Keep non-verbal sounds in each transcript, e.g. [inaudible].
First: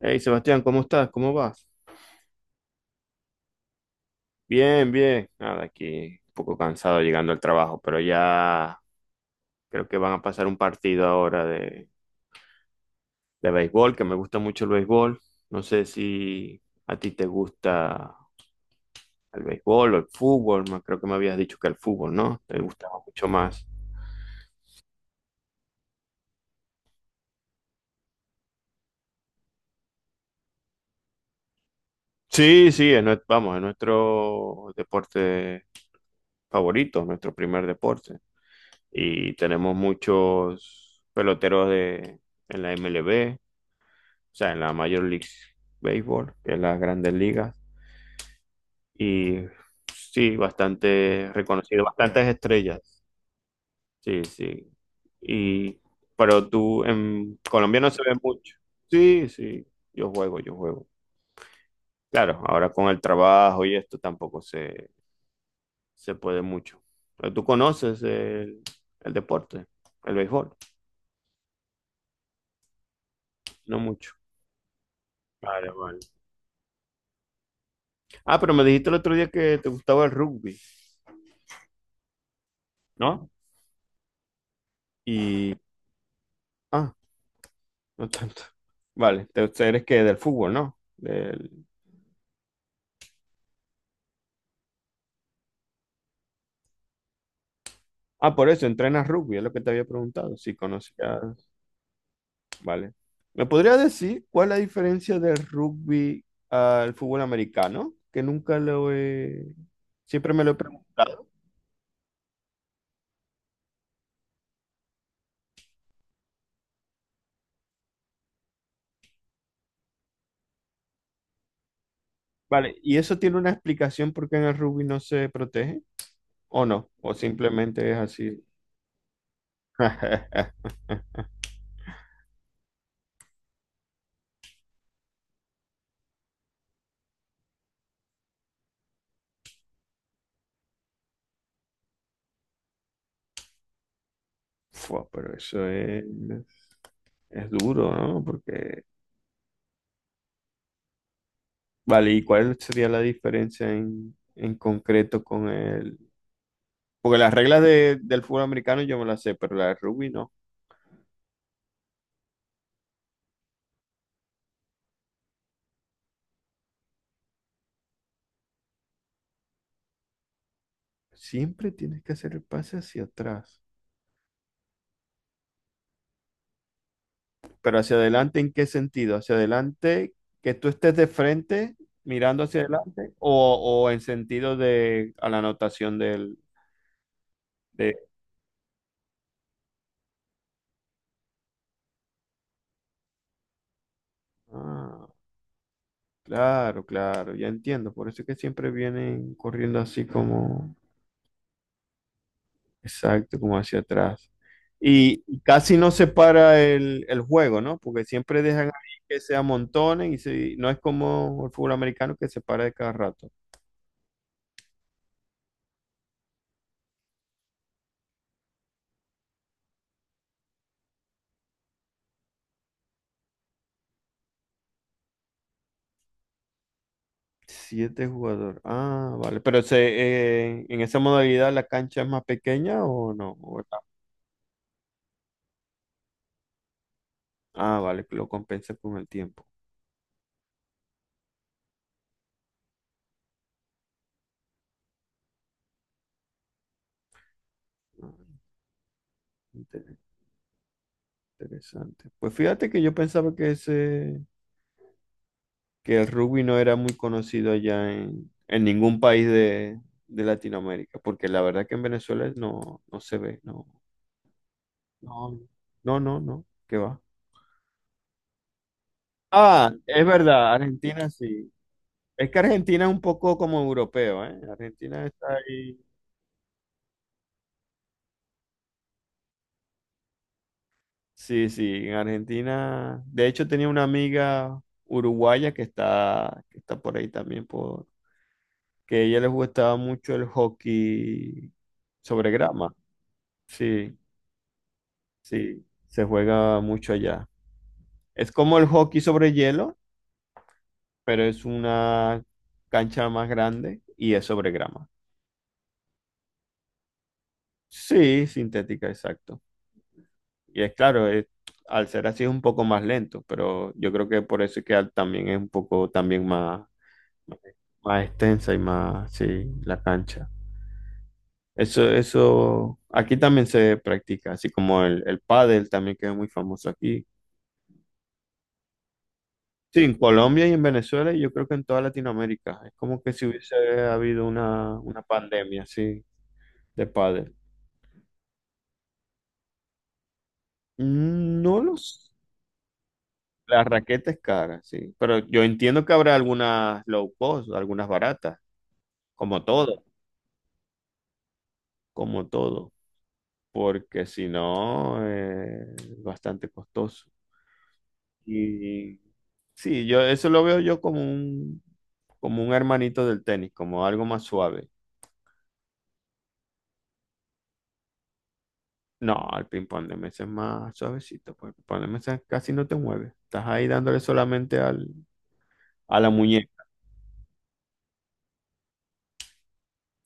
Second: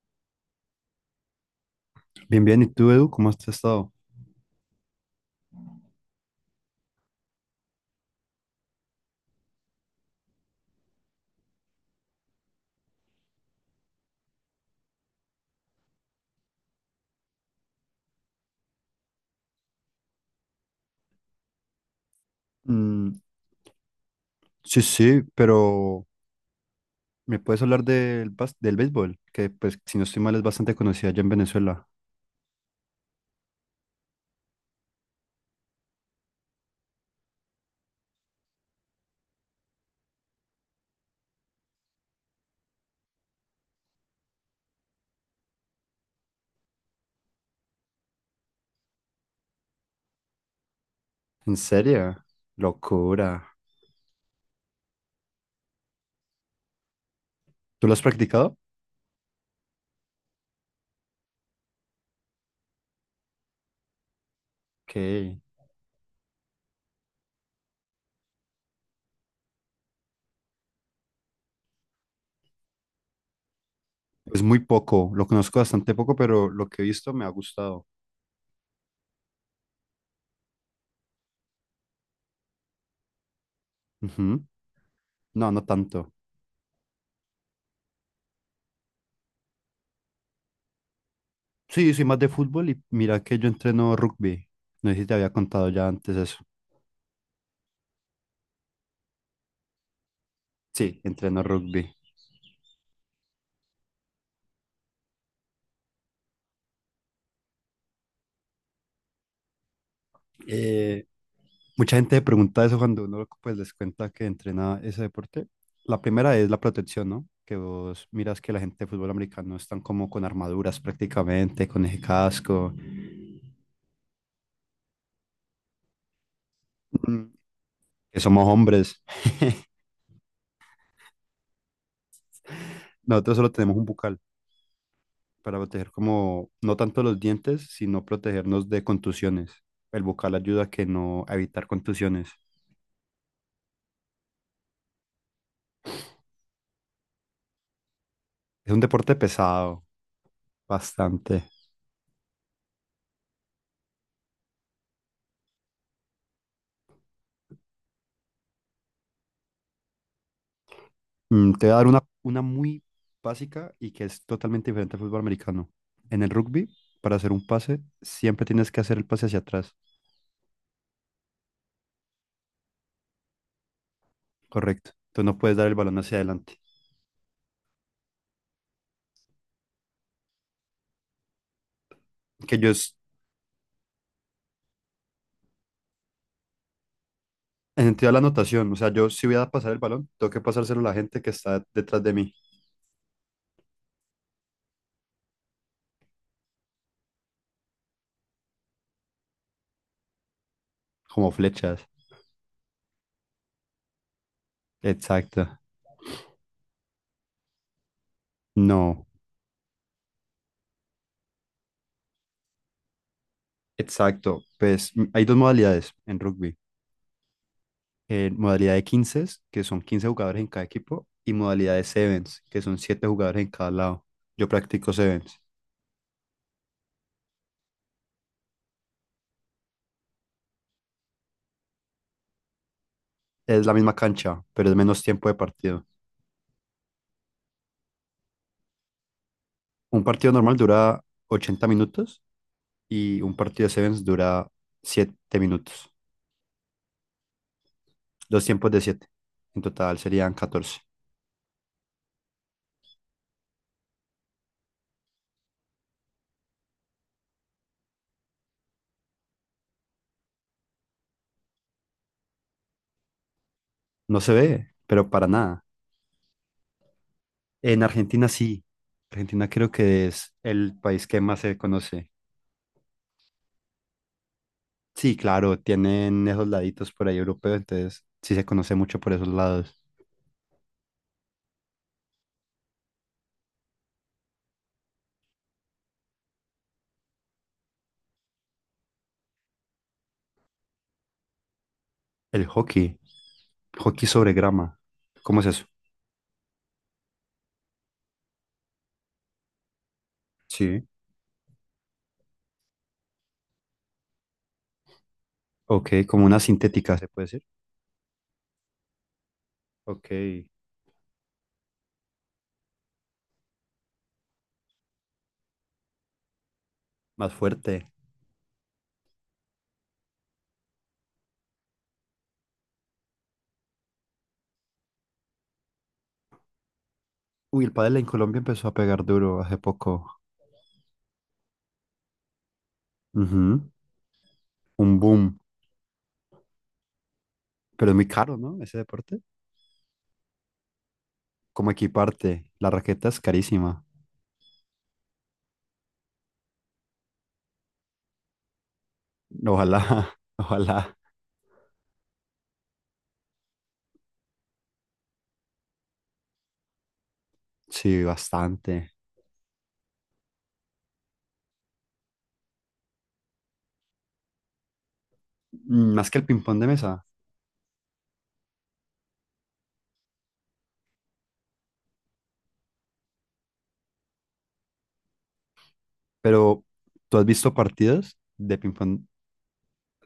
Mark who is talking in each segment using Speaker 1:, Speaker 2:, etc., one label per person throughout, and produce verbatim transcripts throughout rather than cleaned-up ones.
Speaker 1: Hey Sebastián, ¿cómo estás? ¿Cómo vas?
Speaker 2: Bien, bien. ¿Y tú, Edu, cómo has estado?
Speaker 1: Bien, bien. Nada, aquí un poco cansado llegando al trabajo, pero ya creo que van a pasar un partido ahora de, de béisbol, que me gusta mucho el béisbol. No sé si a ti te gusta el béisbol o el fútbol, ma- creo que me habías dicho que el fútbol, ¿no? Te gustaba
Speaker 2: Mm,
Speaker 1: mucho más.
Speaker 2: sí, sí, pero ¿me puedes hablar del, bas- del béisbol? Que, pues, si no estoy mal, es bastante conocida allá en Venezuela.
Speaker 1: Sí, sí, es nue- vamos, es nuestro deporte favorito, nuestro primer deporte. Y tenemos muchos peloteros de, en la M L B. O sea, en la Major League Baseball, que es las grandes ligas, y sí, bastante
Speaker 2: ¿En
Speaker 1: reconocido,
Speaker 2: serio?
Speaker 1: bastantes estrellas,
Speaker 2: Locura.
Speaker 1: sí, sí, y, pero tú, en Colombia
Speaker 2: ¿Tú
Speaker 1: no
Speaker 2: lo
Speaker 1: se
Speaker 2: has
Speaker 1: ve mucho,
Speaker 2: practicado?
Speaker 1: sí, sí, yo juego, yo juego, claro, ahora con el trabajo y esto tampoco se,
Speaker 2: Ok.
Speaker 1: se puede mucho, pero tú conoces el, el deporte, el béisbol, no mucho.
Speaker 2: Pues muy poco, lo conozco
Speaker 1: Vale,
Speaker 2: bastante
Speaker 1: vale.
Speaker 2: poco, pero lo que he visto me ha gustado.
Speaker 1: Ah, pero me dijiste el otro día que te gustaba el rugby, ¿no?
Speaker 2: Ujú. No,
Speaker 1: Y,
Speaker 2: no tanto.
Speaker 1: ah, no tanto. Vale, te- eres que del fútbol, ¿no? Del-
Speaker 2: Sí, soy más de fútbol y mira que yo entreno rugby. No sé si te había contado ya antes eso.
Speaker 1: Ah, por eso, entrenas rugby, es lo que te había preguntado, si
Speaker 2: Sí, entreno
Speaker 1: conocías.
Speaker 2: rugby.
Speaker 1: Vale. ¿Me podría decir cuál es la diferencia del rugby al fútbol americano? Que nunca lo he... Siempre me lo he
Speaker 2: Eh,
Speaker 1: preguntado.
Speaker 2: Mucha gente pregunta eso cuando uno, pues, les cuenta que entrena ese deporte. La primera es la protección, ¿no? Que vos miras que la gente de fútbol americano están como con armaduras prácticamente, con ese casco.
Speaker 1: Vale, ¿y eso tiene una explicación por qué en el rugby no se protege? ¿O no? ¿O
Speaker 2: Mm,
Speaker 1: simplemente es
Speaker 2: Que
Speaker 1: así?
Speaker 2: somos hombres. [laughs]
Speaker 1: [laughs]
Speaker 2: Nosotros solo tenemos un bucal para proteger, como, no tanto los dientes, sino protegernos de contusiones. El bucal ayuda a que no a evitar contusiones.
Speaker 1: Fua, pero eso es, es duro, ¿no?
Speaker 2: Es un
Speaker 1: Porque
Speaker 2: deporte pesado, bastante.
Speaker 1: vale, ¿y cuál sería la diferencia en, en concreto con el...? Porque las reglas de- del fútbol americano yo me las sé, pero la de rugby no.
Speaker 2: Mm, te voy a dar una, una muy básica y que es totalmente diferente al fútbol americano. En el rugby, para hacer un pase, siempre tienes que hacer el pase hacia atrás,
Speaker 1: Siempre tienes que hacer el pase hacia atrás.
Speaker 2: correcto. Entonces no puedes dar el balón hacia adelante.
Speaker 1: Pero hacia adelante, ¿en qué sentido? ¿Hacia adelante que tú estés de frente mirando
Speaker 2: Que
Speaker 1: hacia
Speaker 2: yo es,
Speaker 1: adelante o, o en sentido de a la anotación del...
Speaker 2: en
Speaker 1: De...
Speaker 2: sentido de la anotación, o sea, yo si voy a pasar el balón, tengo que pasárselo a la gente que está detrás de mí,
Speaker 1: Ah, claro, claro, ya entiendo. Por eso es que siempre vienen corriendo así como...
Speaker 2: como flechas.
Speaker 1: Exacto, como hacia atrás. Y
Speaker 2: Exacto.
Speaker 1: casi no se para el, el juego, ¿no? Porque siempre dejan ahí
Speaker 2: No.
Speaker 1: que se amontonen y se- no es como el fútbol americano que se para de cada rato.
Speaker 2: Exacto. Pues m- hay dos modalidades en rugby. Eh, modalidad de quince, que son quince jugadores en cada equipo, y modalidad de sevens, que son siete jugadores en cada lado. Yo practico sevens.
Speaker 1: Siete jugadores. Ah, vale. Pero se, eh, en esa modalidad la cancha es más pequeña o no? ¿O es
Speaker 2: Es la
Speaker 1: la-
Speaker 2: misma cancha, pero es menos tiempo de partido.
Speaker 1: Ah, vale, que lo compensa con el tiempo.
Speaker 2: Un partido normal dura ochenta minutos y un partido de sevens dura siete minutos.
Speaker 1: Ah,
Speaker 2: Dos tiempos de siete. En
Speaker 1: inter-
Speaker 2: total serían catorce.
Speaker 1: interesante. Pues fíjate que yo pensaba que ese que el rugby no era muy conocido allá en, en ningún país de, de Latinoamérica, porque la verdad que en Venezuela no, no se ve, no,
Speaker 2: No se ve, pero para
Speaker 1: no,
Speaker 2: nada.
Speaker 1: no, no, no, qué va.
Speaker 2: En Argentina sí. Argentina creo
Speaker 1: Ah, es
Speaker 2: que es
Speaker 1: verdad,
Speaker 2: el país
Speaker 1: Argentina
Speaker 2: que más
Speaker 1: sí.
Speaker 2: se conoce.
Speaker 1: Es que Argentina es un poco como europeo, ¿eh? Argentina
Speaker 2: Sí,
Speaker 1: está
Speaker 2: claro,
Speaker 1: ahí.
Speaker 2: tienen esos laditos por ahí europeos, entonces sí se conoce mucho por esos lados.
Speaker 1: Sí, sí, en Argentina. De hecho, tenía una amiga uruguaya que está, que está por ahí también, por, que a ella le gustaba mucho el hockey sobre
Speaker 2: El
Speaker 1: grama.
Speaker 2: hockey,
Speaker 1: Sí.
Speaker 2: hockey sobre grama. ¿Cómo es
Speaker 1: Sí,
Speaker 2: eso?
Speaker 1: se juega mucho allá. Es como el hockey sobre hielo,
Speaker 2: Sí.
Speaker 1: pero es una cancha más grande y es sobre grama.
Speaker 2: Ok, como una sintética, se puede decir.
Speaker 1: Sí, sintética, exacto.
Speaker 2: Ok,
Speaker 1: Y es claro, es- al ser así es un poco más lento, pero yo creo que por eso es que al- también es un poco también más,
Speaker 2: más fuerte.
Speaker 1: más extensa y más, sí, la cancha. Eso, eso, aquí también se practica, así como el, el pádel también que es muy famoso aquí.
Speaker 2: Uy, el pádel en Colombia empezó a pegar duro hace
Speaker 1: Sí, en
Speaker 2: poco.
Speaker 1: Colombia y en Venezuela y yo creo que en toda Latinoamérica. Es como que si hubiese
Speaker 2: Ujú.
Speaker 1: habido una,
Speaker 2: Un
Speaker 1: una
Speaker 2: boom.
Speaker 1: pandemia, sí, de pádel.
Speaker 2: Pero es muy caro, ¿no? Ese deporte.
Speaker 1: No
Speaker 2: Como
Speaker 1: los...
Speaker 2: equiparte? La raqueta es
Speaker 1: La
Speaker 2: carísima.
Speaker 1: raqueta es cara, sí. Pero yo entiendo que habrá algunas low cost, algunas baratas, como
Speaker 2: Ojalá,
Speaker 1: todo,
Speaker 2: [laughs] ojalá.
Speaker 1: como todo. Porque si no, eh, es bastante costoso.
Speaker 2: Sí, bastante.
Speaker 1: Y sí, yo eso lo veo yo como un, como un hermanito del tenis, como algo más suave.
Speaker 2: Mm, Más que el ping-pong de mesa.
Speaker 1: No, el ping-pong de mesa es más suavecito, pues el ping-pong de mesa casi no te mueve. Estás ahí dándole solamente al, a la muñeca.
Speaker 2: Pero ¿tú has visto partidas de ping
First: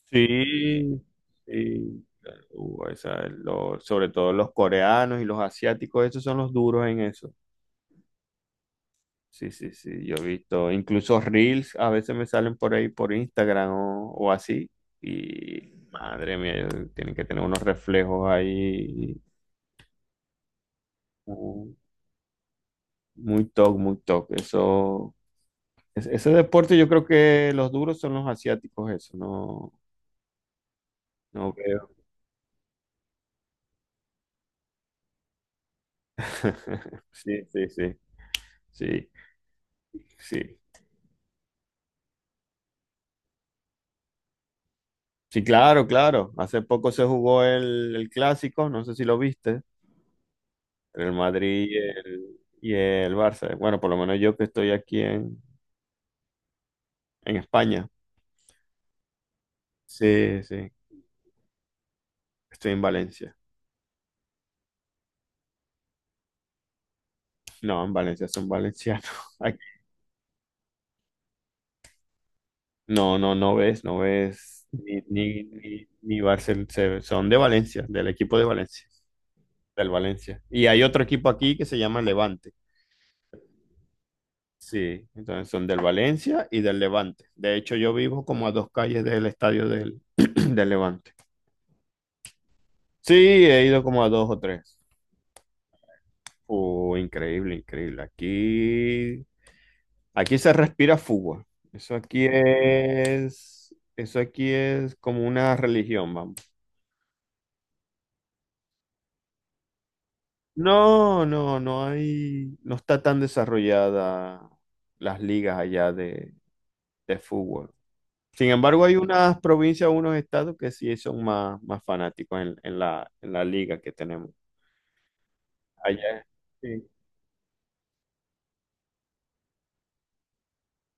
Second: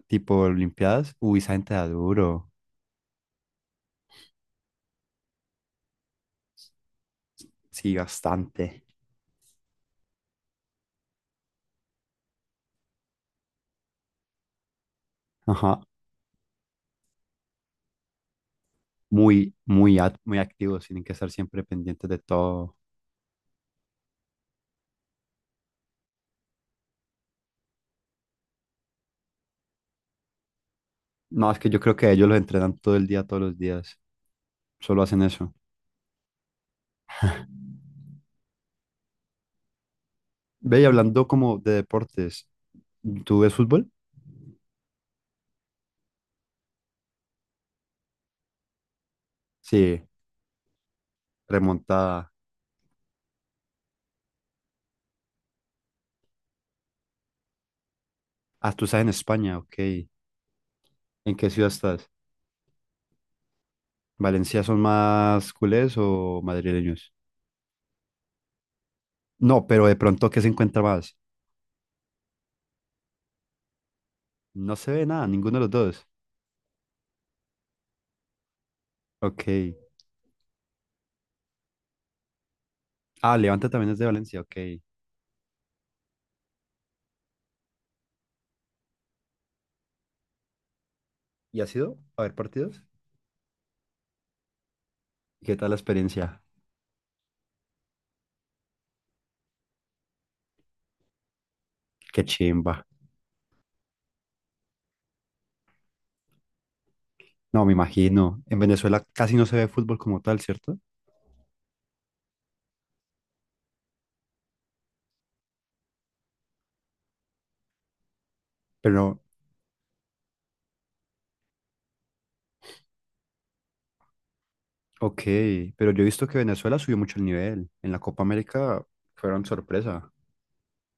Speaker 2: tipo
Speaker 1: Sí,
Speaker 2: Olimpiadas? Uy, esa gente da
Speaker 1: sí.
Speaker 2: duro,
Speaker 1: Uh, esa es lo- sobre todo los coreanos y los asiáticos, esos son los duros en eso.
Speaker 2: sí, bastante,
Speaker 1: Sí, sí, sí, yo he visto. Incluso reels a veces me salen por ahí por Instagram o, o así. Y
Speaker 2: ajá,
Speaker 1: madre mía, ellos tienen que tener unos reflejos ahí
Speaker 2: muy, muy, ac- muy activos, tienen que estar siempre
Speaker 1: uh,
Speaker 2: pendientes de todo.
Speaker 1: muy top, muy top. Eso Es- ese deporte yo creo que los duros son los asiáticos, eso, no,
Speaker 2: No,
Speaker 1: no
Speaker 2: es que yo
Speaker 1: veo.
Speaker 2: creo que ellos los entrenan todo el día, todos los días, solo hacen eso.
Speaker 1: [laughs] Sí, sí, sí, sí, sí.
Speaker 2: Ve, y hablando como de deportes, ¿tú ves fútbol?
Speaker 1: Sí, claro, claro. Hace poco se jugó el, el clásico, no sé si lo viste,
Speaker 2: Sí,
Speaker 1: entre el Madrid y
Speaker 2: remontada.
Speaker 1: el, y el Barça. Bueno, por lo menos yo que estoy aquí en, en España.
Speaker 2: Ah, tú estás en España, ok.
Speaker 1: Sí, sí,
Speaker 2: ¿En qué ciudad estás?
Speaker 1: estoy en Valencia.
Speaker 2: ¿Valencia son más culés o madrileños?
Speaker 1: No, en Valencia son valencianos. [laughs] Ay,
Speaker 2: No, pero de pronto, ¿qué se encuentra más?
Speaker 1: no, no, no ves, no ves
Speaker 2: No se
Speaker 1: ni,
Speaker 2: ve nada,
Speaker 1: ni,
Speaker 2: ninguno de los
Speaker 1: ni,
Speaker 2: dos.
Speaker 1: ni Barcel- se- son de Valencia, del equipo de Valencia.
Speaker 2: Ok.
Speaker 1: Del Valencia. Y hay otro equipo aquí que se llama Levante.
Speaker 2: Ah, Levante también es de Valencia, ok.
Speaker 1: Sí, entonces son del Valencia y del Levante. De hecho, yo vivo como a dos calles del estadio del, [clears throat] del Levante.
Speaker 2: ¿Y ha sido a ver partidos?
Speaker 1: Sí, he ido como a dos o tres.
Speaker 2: ¿Qué tal la experiencia?
Speaker 1: Oh, increíble, increíble. Aquí, aquí se respira fútbol. Eso
Speaker 2: Qué
Speaker 1: aquí
Speaker 2: chimba.
Speaker 1: es, eso aquí es como una religión, vamos.
Speaker 2: No, me imagino. En Venezuela casi no se ve fútbol como tal, ¿cierto?
Speaker 1: No, no, no hay, no está tan desarrollada las ligas allá de, de fútbol. Sin embargo, hay
Speaker 2: Pero,
Speaker 1: unas provincias, unos estados que sí son más, más fanáticos en, en la, en la liga que tenemos.
Speaker 2: ok, pero yo he
Speaker 1: Allá.
Speaker 2: visto que Venezuela
Speaker 1: Sí,
Speaker 2: subió mucho el nivel. En la Copa América fueron sorpresa.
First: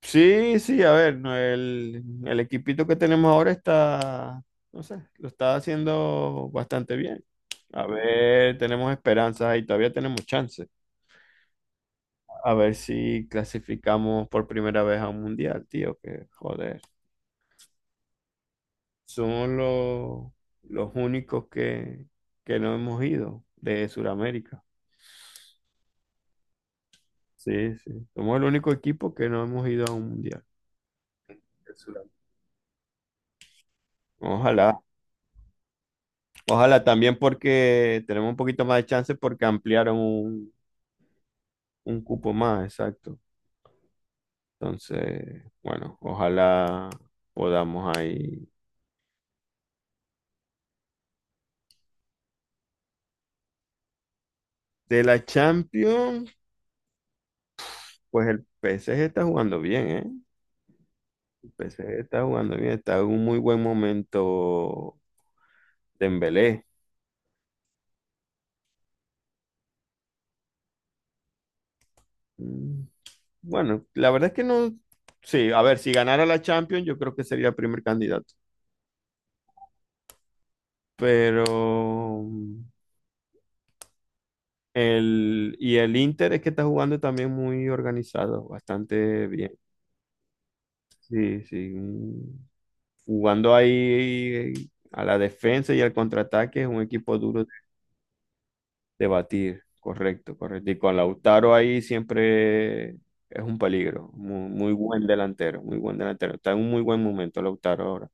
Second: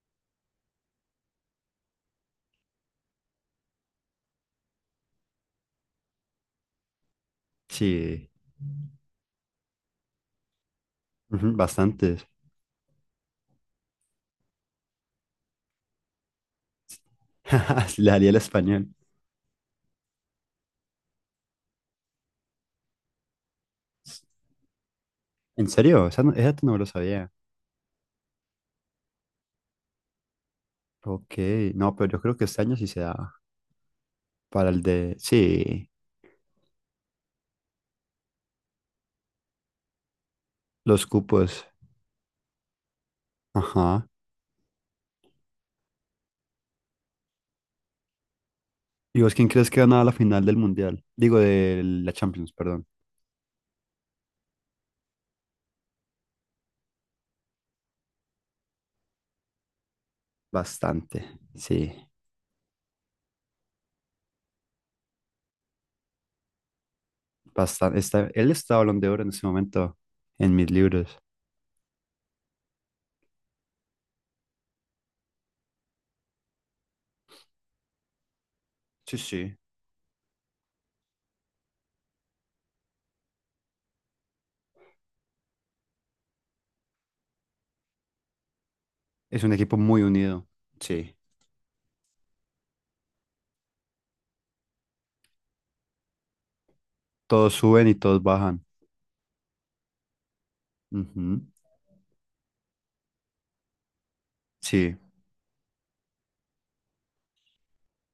Speaker 1: sí, sí, a ver, no, el, el equipito que tenemos ahora está, no sé, lo está haciendo bastante bien. A
Speaker 2: Sí,
Speaker 1: ver, tenemos esperanzas y todavía tenemos chances.
Speaker 2: ujú, bastantes.
Speaker 1: A ver si clasificamos por primera vez a un mundial, tío, que joder.
Speaker 2: [laughs] Sí, le haría el español.
Speaker 1: Son los, los únicos que, que no hemos ido de Sudamérica.
Speaker 2: ¿En serio? Esa no, esa no me lo sabía.
Speaker 1: Sí, sí. Somos el único equipo que no hemos ido a un mundial.
Speaker 2: Ok,
Speaker 1: Del
Speaker 2: no,
Speaker 1: Sudam.
Speaker 2: pero yo creo que este año sí se da para
Speaker 1: Ojalá.
Speaker 2: el de, sí,
Speaker 1: Ojalá también porque tenemos un poquito más de chance porque ampliaron un,
Speaker 2: los cupos.
Speaker 1: un cupo más, exacto.
Speaker 2: Ajá.
Speaker 1: Entonces, bueno, ojalá podamos ahí.
Speaker 2: ¿Y vos quién crees que gana la final del Mundial? Digo, de la Champions, perdón.
Speaker 1: De la Champions, pues el P S G está jugando bien, ¿eh?
Speaker 2: Bastante,
Speaker 1: El
Speaker 2: sí,
Speaker 1: P S G está jugando bien, está en un muy buen momento Dembélé.
Speaker 2: bastante. Está, él está Balón de Oro en este momento en mis libros.
Speaker 1: Mm, bueno, la verdad es que no. Sí, a ver, si ganara la Champions, yo creo que sería el primer candidato.
Speaker 2: Sí, sí.
Speaker 1: Pero mm, el, y el Inter es que está jugando también muy organizado, bastante
Speaker 2: Es
Speaker 1: bien.
Speaker 2: un equipo muy unido. Sí.
Speaker 1: Sí, sí. un- Jugando ahí a la defensa y al contraataque es un equipo duro
Speaker 2: Todos suben y todos bajan.
Speaker 1: de batir. Correcto, correcto. Y con
Speaker 2: Ujú,
Speaker 1: Lautaro ahí siempre es un peligro. Muy, muy
Speaker 2: sí,
Speaker 1: buen delantero, muy buen delantero. Está en un muy buen momento Lautaro ahora.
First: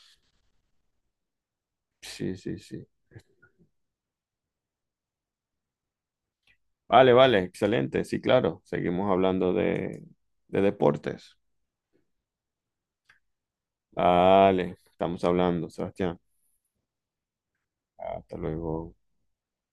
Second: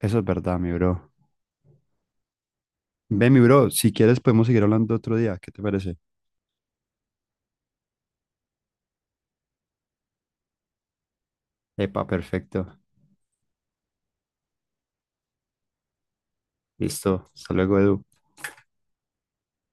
Speaker 2: eso es verdad, mi bro.
Speaker 1: Sí, sí, sí.
Speaker 2: Ve, mi bro, si quieres podemos seguir hablando otro día. ¿Qué te parece?
Speaker 1: Vale, vale, excelente. Sí, claro. Seguimos hablando de, de deportes.
Speaker 2: Epa, perfecto.
Speaker 1: Vale, estamos hablando, Sebastián.
Speaker 2: Listo. Hasta luego, Edu.
Speaker 1: Hasta luego.